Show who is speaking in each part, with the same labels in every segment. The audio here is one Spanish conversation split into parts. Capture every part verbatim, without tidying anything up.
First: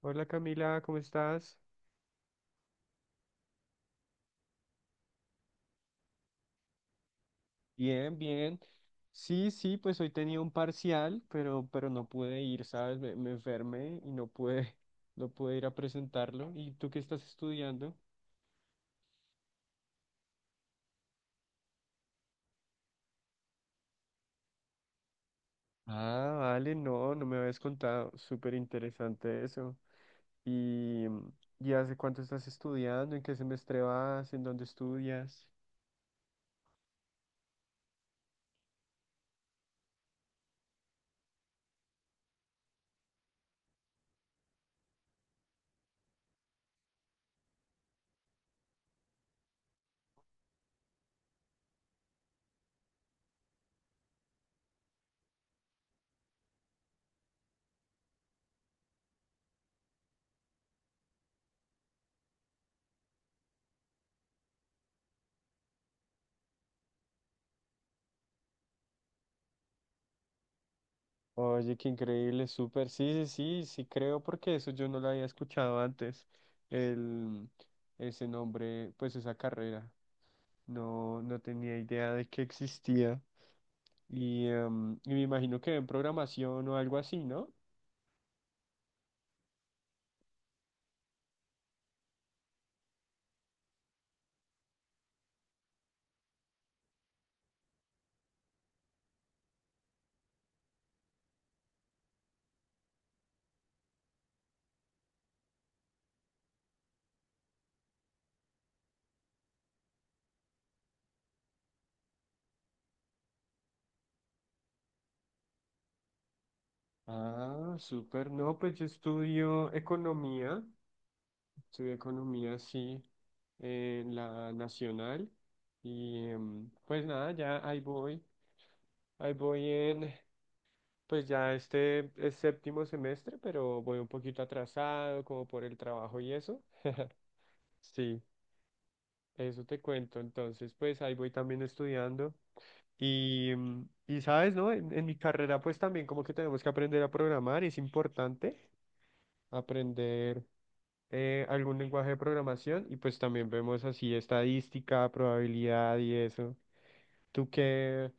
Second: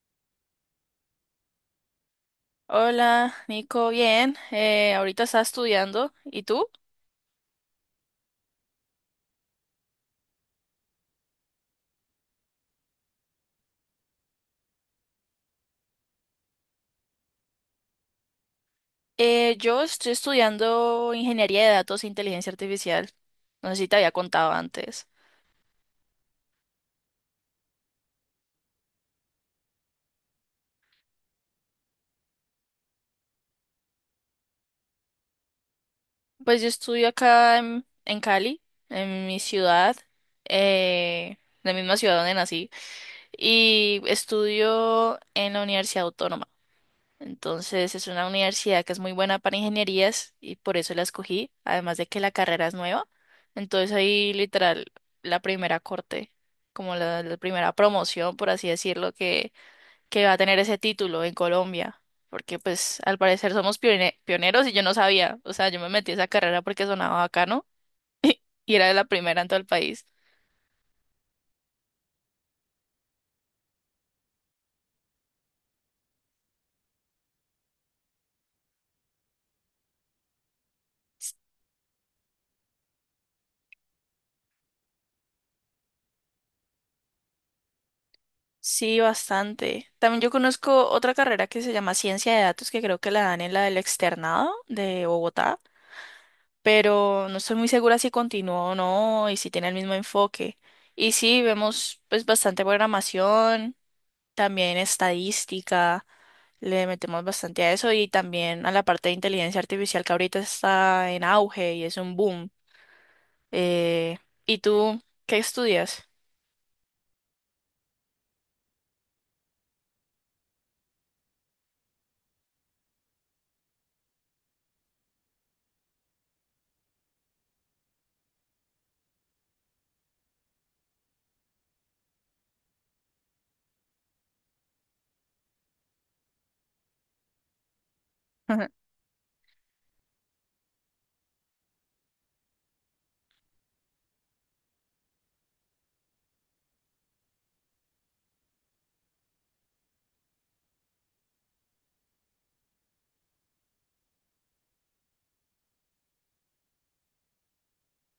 Speaker 1: Hola Camila, ¿cómo estás?
Speaker 2: Hola, Nico, bien. Eh, ahorita está estudiando. ¿Y tú?
Speaker 1: Bien, bien. Sí, sí, pues hoy tenía un parcial, pero, pero no pude ir, ¿sabes? Me, me enfermé y no pude, no pude ir a presentarlo. ¿Y tú qué estás estudiando?
Speaker 2: Eh, yo estoy estudiando ingeniería de datos e inteligencia artificial. No sé si te había contado antes.
Speaker 1: Ah, vale, no, no me habías contado. Súper interesante eso. ¿Y, y hace cuánto estás estudiando? ¿En qué semestre vas? ¿En dónde estudias?
Speaker 2: Pues yo estudio acá en, en Cali, en mi ciudad, eh, la misma ciudad donde nací, y estudio en la Universidad Autónoma. Entonces es una universidad que es muy buena para ingenierías y por eso la escogí, además de que la carrera es nueva. Entonces ahí literal la primera corte, como la, la primera promoción, por así decirlo, que, que va a tener ese título en Colombia. Porque pues al parecer somos pione- pioneros y yo no sabía, o sea, yo me metí a esa carrera porque sonaba bacano y era la primera en todo el país.
Speaker 1: Oye, qué increíble, súper. Sí, sí, sí, sí creo porque eso yo no lo había escuchado antes. El, ese nombre, pues esa carrera. No, no tenía idea de que existía. Y, em, y me imagino que en programación o algo así, ¿no?
Speaker 2: Sí, bastante. También yo conozco otra carrera que se llama Ciencia de Datos, que creo que la dan en la del Externado de Bogotá, pero no estoy muy segura si continúa o no y si tiene el mismo enfoque. Y sí, vemos pues bastante programación, también estadística, le metemos bastante a eso y también a la parte de inteligencia artificial que ahorita está en auge y es un boom. Eh, ¿Y tú qué estudias?
Speaker 1: Ah, súper. No, pues yo estudio economía. Estudio economía, sí, en la nacional. Y em, pues nada, ya ahí voy. Ahí voy en, pues ya este es séptimo semestre, pero voy un poquito atrasado, como por el trabajo y eso. Sí,
Speaker 2: Ujú.
Speaker 1: eso te cuento. Entonces, pues ahí voy también estudiando. Y, mm, y sabes, ¿no? En, en mi carrera, pues también como que tenemos que aprender a programar. Es importante aprender eh, algún lenguaje de programación. Y pues también vemos así estadística, probabilidad y eso. Tú que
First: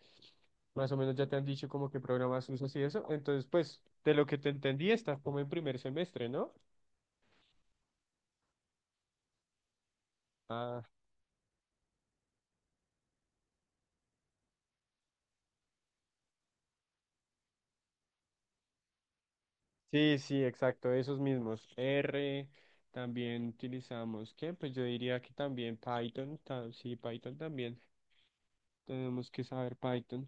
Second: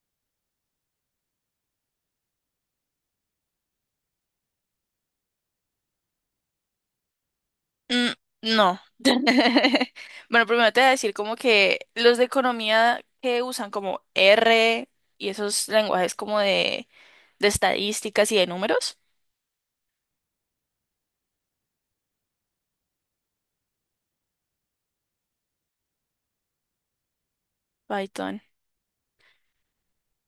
Speaker 1: más o menos ya te han dicho como que programas usas y eso, entonces pues de lo que te entendí estás como en primer semestre, ¿no?
Speaker 2: Mm, no. Bueno, primero te
Speaker 1: Ah,
Speaker 2: voy a decir como que los de economía que usan como R y esos lenguajes como de, de estadísticas y de números.
Speaker 1: sí, sí, exacto, esos mismos. R, también utilizamos, ¿qué? Pues yo diría que también Python, ta- sí, Python también.
Speaker 2: Python.
Speaker 1: Tenemos que saber Python.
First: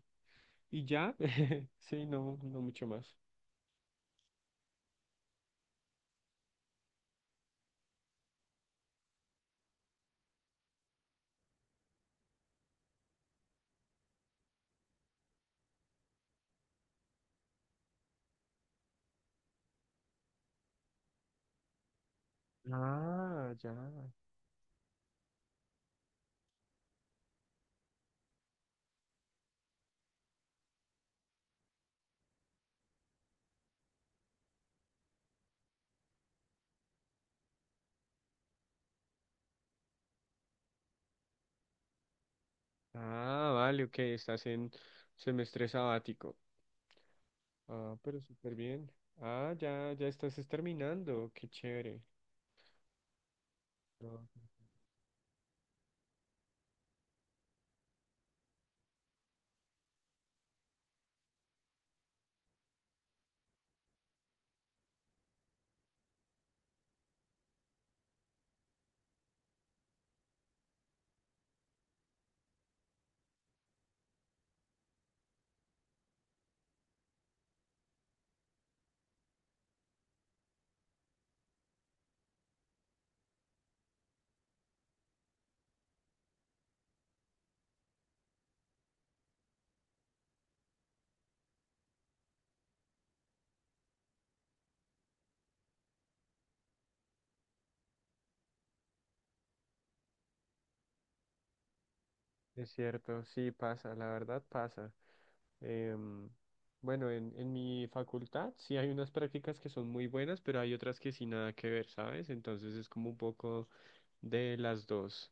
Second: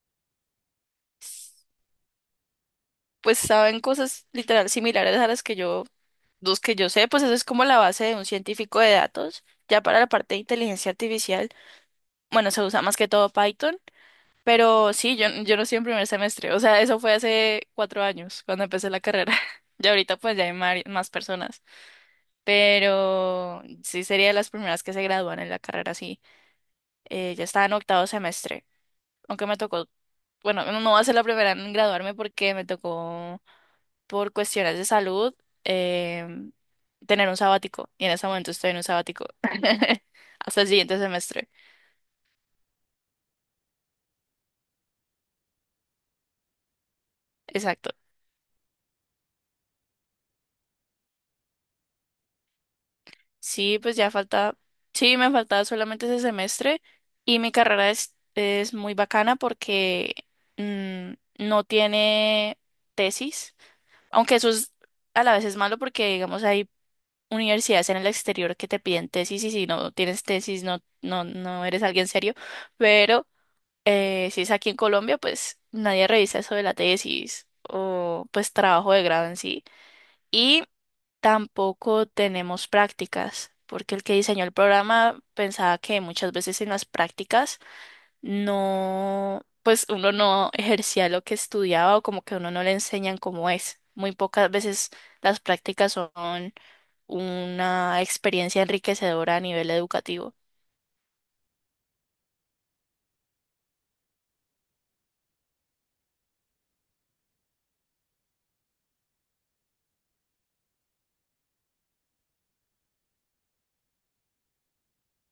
Speaker 1: Y ya, sí, no, no mucho más.
Speaker 2: Pues saben cosas literal similares a las que yo, los que yo sé, pues eso es como la base de un científico de datos. Ya para la parte de inteligencia artificial, bueno, se usa más que todo Python, pero sí, yo, yo no estoy en primer semestre, o sea, eso fue hace cuatro años cuando empecé la carrera. Y ahorita pues ya hay mari- más personas,
Speaker 1: Ah,
Speaker 2: pero
Speaker 1: ya.
Speaker 2: sí sería de las primeras que se gradúan en la carrera, sí. Eh, ya estaba en octavo semestre, aunque me tocó, bueno, no va a ser la primera en graduarme porque me tocó por cuestiones de salud, em, tener un sabático. Y en ese momento estoy en un sabático. Hasta el siguiente semestre.
Speaker 1: Ah, vale, ok, estás en semestre sabático.
Speaker 2: Exacto.
Speaker 1: Ah, pero súper bien. Ah, ya, ya estás es terminando. Qué chévere.
Speaker 2: Sí, pues ya
Speaker 1: No,
Speaker 2: falta. Sí, me faltaba solamente ese semestre. Y mi carrera es, es muy bacana porque mm, no tiene tesis. Aunque eso es, a la vez es malo porque, digamos, hay universidades en el exterior que te piden tesis y si no tienes tesis no, no, no eres alguien serio. Pero Eh, si es aquí en Colombia, pues nadie revisa eso de la tesis o pues trabajo de grado en sí. Y tampoco tenemos prácticas, porque el que diseñó el programa pensaba que muchas veces en las prácticas no, pues uno no ejercía lo que estudiaba o como que a uno no le enseñan cómo es. Muy pocas veces las prácticas son una experiencia enriquecedora a nivel educativo.
Speaker 1: es cierto, sí pasa, la verdad pasa. Em, bueno, en, en mi facultad sí hay unas prácticas que son muy buenas, pero hay otras que sí nada que ver, ¿sabes? Entonces es como un poco de las dos.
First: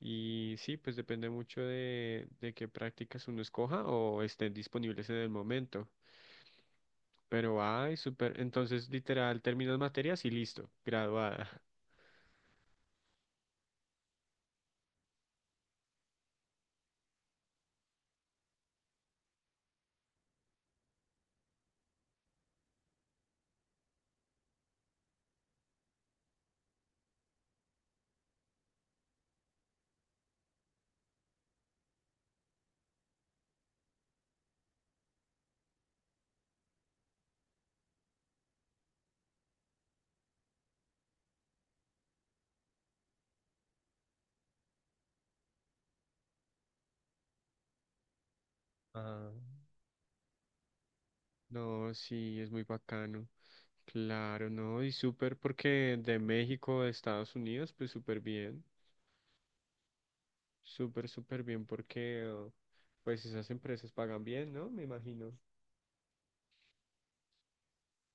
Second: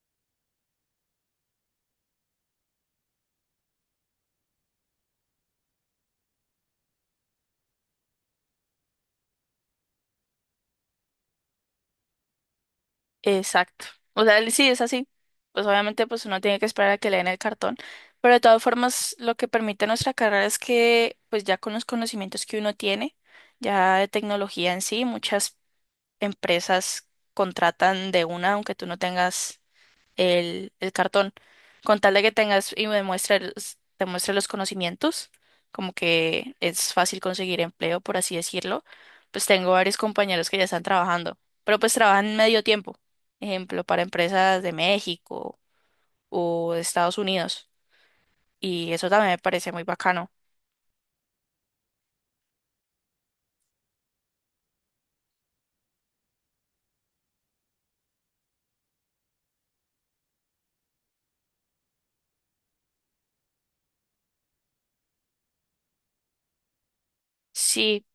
Speaker 1: Y sí, pues depende mucho de, de qué prácticas uno escoja o estén disponibles en el momento. Pero, ay, súper. Entonces, literal, terminas materias y listo, graduada.
Speaker 2: Exacto. O sea, sí, es así. Pues obviamente pues uno tiene que esperar a que le den el cartón. Pero de todas formas, lo que permite nuestra carrera es que pues ya con los conocimientos que uno tiene, ya de tecnología en sí, muchas empresas contratan de una, aunque tú no tengas el, el cartón, con tal de que tengas y me muestre los- te muestre los conocimientos, como que es fácil conseguir empleo, por así decirlo, pues tengo varios compañeros que ya están trabajando, pero pues trabajan medio tiempo, ejemplo, para empresas de México o de Estados Unidos, y eso también
Speaker 1: Ah,
Speaker 2: me parece muy bacano.
Speaker 1: no, sí, es muy bacano. Claro, no, y súper porque de México a Estados Unidos, pues súper bien. Súper, súper bien porque, oh, pues esas empresas pagan bien, ¿no? Me imagino.
Speaker 2: Sí,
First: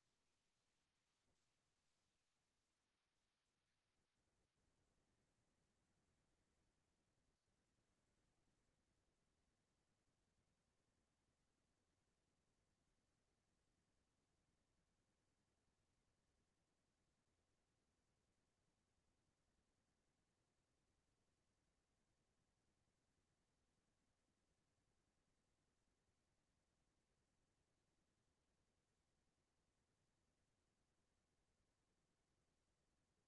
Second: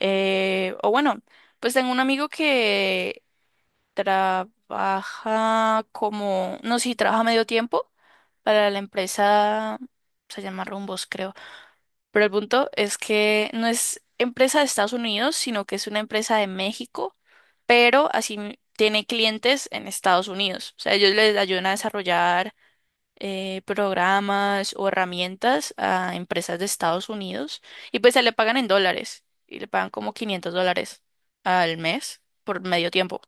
Speaker 2: eh, o bueno, pues tengo un amigo que trabaja como, no, sí, trabaja medio tiempo para la empresa, se llama Rumbos, creo. Pero el punto es que no es empresa de Estados Unidos, sino que es una empresa de México, pero así m- tiene clientes en Estados Unidos. O sea, ellos les ayudan a desarrollar eh, programas o herramientas a empresas de Estados Unidos y pues se le pagan en dólares y le pagan como quinientos dólares al mes por medio tiempo.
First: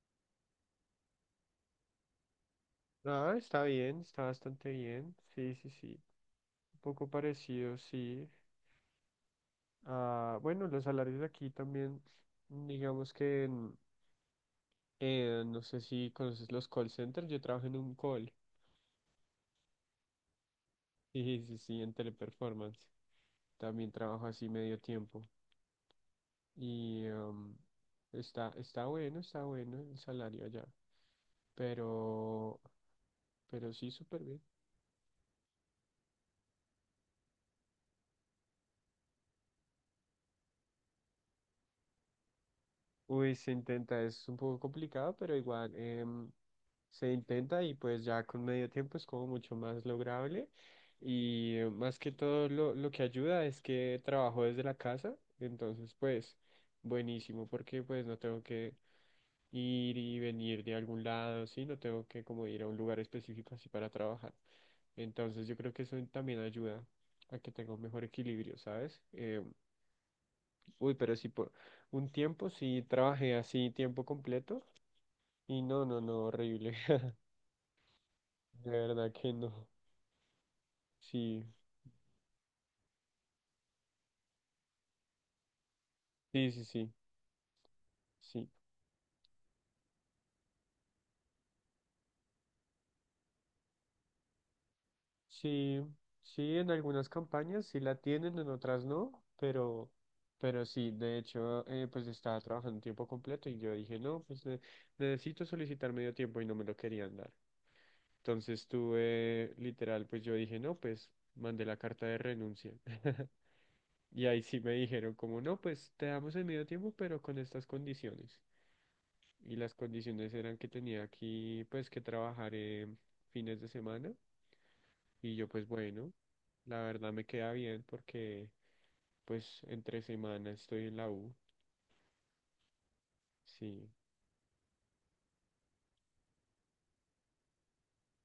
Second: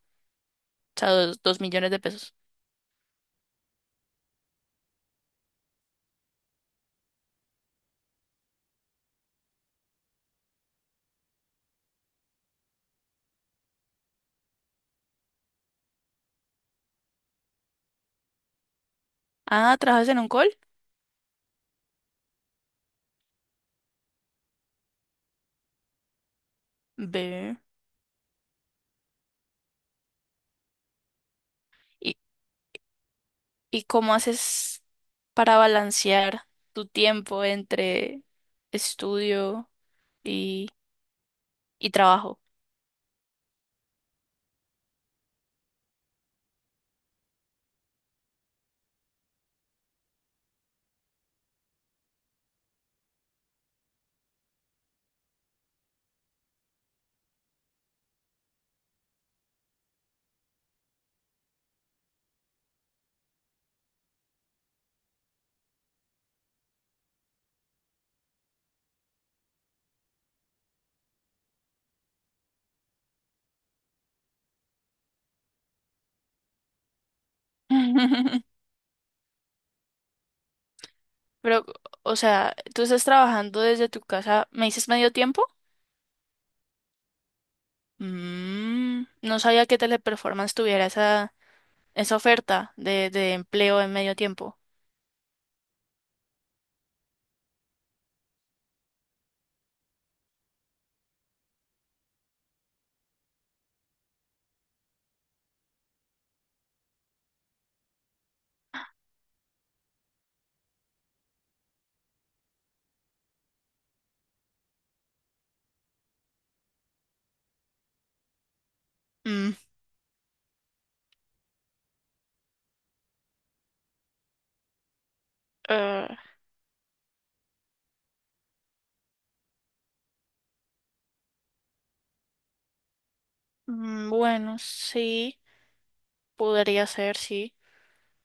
Speaker 2: O sea, dos, dos millones de pesos.
Speaker 1: Ah, está bien, está bastante bien. Sí, sí, sí. Un poco parecido, sí. Ah, bueno, los salarios de aquí también, digamos que... Eh, no sé si conoces los call centers, yo trabajo en un call.
Speaker 2: Ah, ¿trabajas en un call?
Speaker 1: Sí, sí, sí, en Teleperformance. También trabajo así medio tiempo. Y em,
Speaker 2: Ve.
Speaker 1: está, está bueno, está bueno el salario allá.
Speaker 2: ¿Y,
Speaker 1: Pero, pero
Speaker 2: y
Speaker 1: sí,
Speaker 2: cómo
Speaker 1: súper bien.
Speaker 2: haces para balancear tu tiempo entre estudio y, y trabajo?
Speaker 1: Uy, se intenta, es un poco complicado, pero igual em, se intenta y pues ya con medio tiempo es como mucho más lograble. Y eh, más que todo lo, lo que ayuda es que trabajo desde la casa, entonces pues buenísimo porque pues no tengo que ir y venir de algún lado, sí, no tengo que como ir a un lugar específico así para trabajar. Entonces yo creo que eso también ayuda a que tenga un mejor equilibrio, ¿sabes? Eh, Uy, pero sí, por un tiempo sí trabajé así tiempo completo y no, no, no, horrible. De verdad que no. Sí,
Speaker 2: Pero, o sea, ¿tú estás trabajando desde tu casa? ¿Me dices medio tiempo?
Speaker 1: sí, sí, sí, sí.
Speaker 2: Mm, no sabía que Teleperformance tuviera esa, esa oferta de, de empleo en medio tiempo.
Speaker 1: Sí, sí, en algunas campañas sí la tienen, en otras no, pero, pero sí, de hecho, eh, pues estaba trabajando tiempo completo y yo dije, no, pues ne- necesito solicitar medio tiempo y no me lo querían dar. Entonces tuve, literal, pues yo dije, no, pues mandé la carta de renuncia. Y ahí sí me dijeron como, no, pues te damos el medio tiempo, pero con estas condiciones.
Speaker 2: Mm,
Speaker 1: Y las condiciones eran que tenía aquí, pues, que trabajar eh, fines de semana. Y yo, pues,
Speaker 2: eh,
Speaker 1: bueno, la verdad me queda bien porque, pues, entre semana estoy en la U. Sí,
Speaker 2: mm, bueno, sí, podría ser, sí.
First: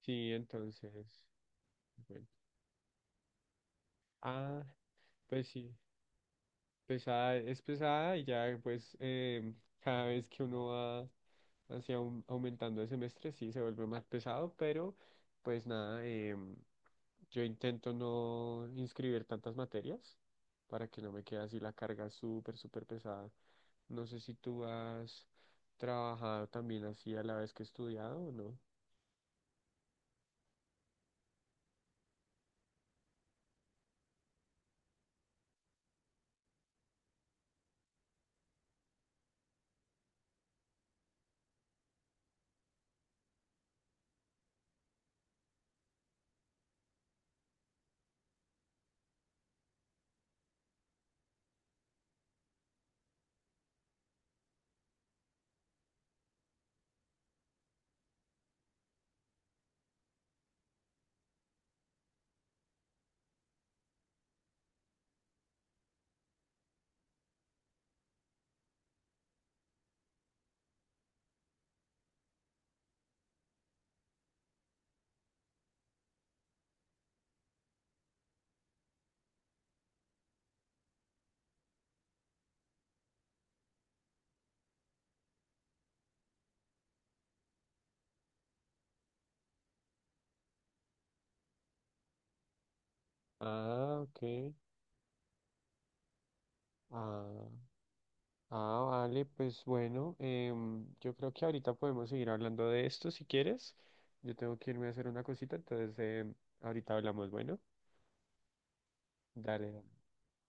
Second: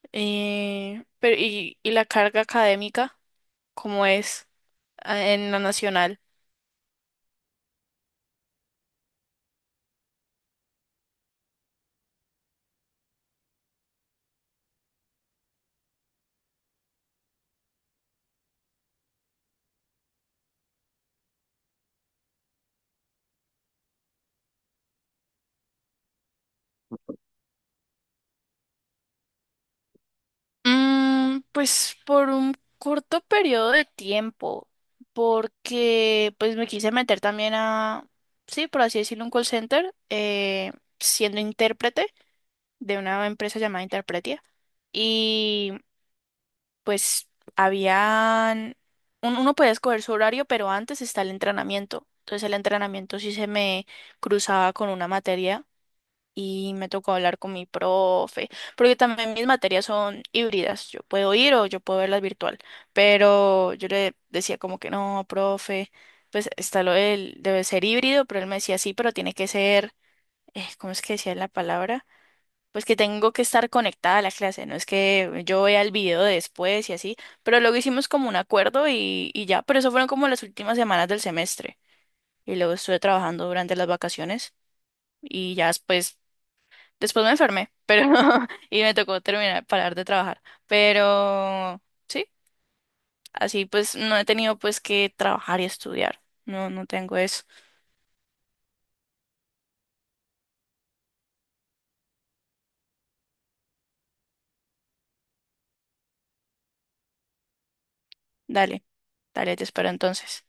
Speaker 1: sí,
Speaker 2: Eh,
Speaker 1: entonces,
Speaker 2: pero, ¿y, y la
Speaker 1: bueno.
Speaker 2: carga académica? ¿Cómo es,
Speaker 1: Ah,
Speaker 2: ah,
Speaker 1: pues
Speaker 2: en la
Speaker 1: sí.
Speaker 2: nacional?
Speaker 1: Pesada, es pesada y ya pues em, cada vez que uno va así aum- aumentando el semestre sí se vuelve más pesado, pero pues nada, em, yo intento no inscribir tantas materias para que no me quede así la carga súper, súper pesada. No sé si tú has trabajado también así a la vez que estudiado o no.
Speaker 2: Mm, pues por un corto periodo de tiempo, porque pues me quise meter también a, sí, por así decirlo, un call center, eh, siendo intérprete de una empresa llamada Interpretia. Y pues habían, un- uno podía escoger su horario, pero antes está el entrenamiento. Entonces el entrenamiento sí se me cruzaba con una materia y me tocó hablar con mi profe, porque también mis materias son híbridas, yo puedo ir o yo puedo verlas virtual, pero yo le decía como que no, profe, pues está lo del, debe ser híbrido, pero él me decía sí, pero tiene que ser, eh, ¿cómo es que decía la palabra? Pues que tengo que estar conectada a la clase, no es que yo vea el video después y así, pero luego hicimos como un acuerdo y, y ya, pero eso fueron como las últimas semanas del semestre. Y luego estuve trabajando durante las vacaciones y ya después después me enfermé, pero y me tocó terminar, parar de trabajar. Pero sí, así pues
Speaker 1: Ah,
Speaker 2: no
Speaker 1: ok.
Speaker 2: he tenido pues que trabajar y estudiar. No, no tengo
Speaker 1: Ah.
Speaker 2: eso.
Speaker 1: Ah, vale, pues bueno, em, yo creo que ahorita podemos seguir hablando de esto si quieres. Yo tengo que irme a hacer una cosita, entonces em, ahorita hablamos, bueno,
Speaker 2: Dale, dale, te
Speaker 1: dale.
Speaker 2: espero entonces.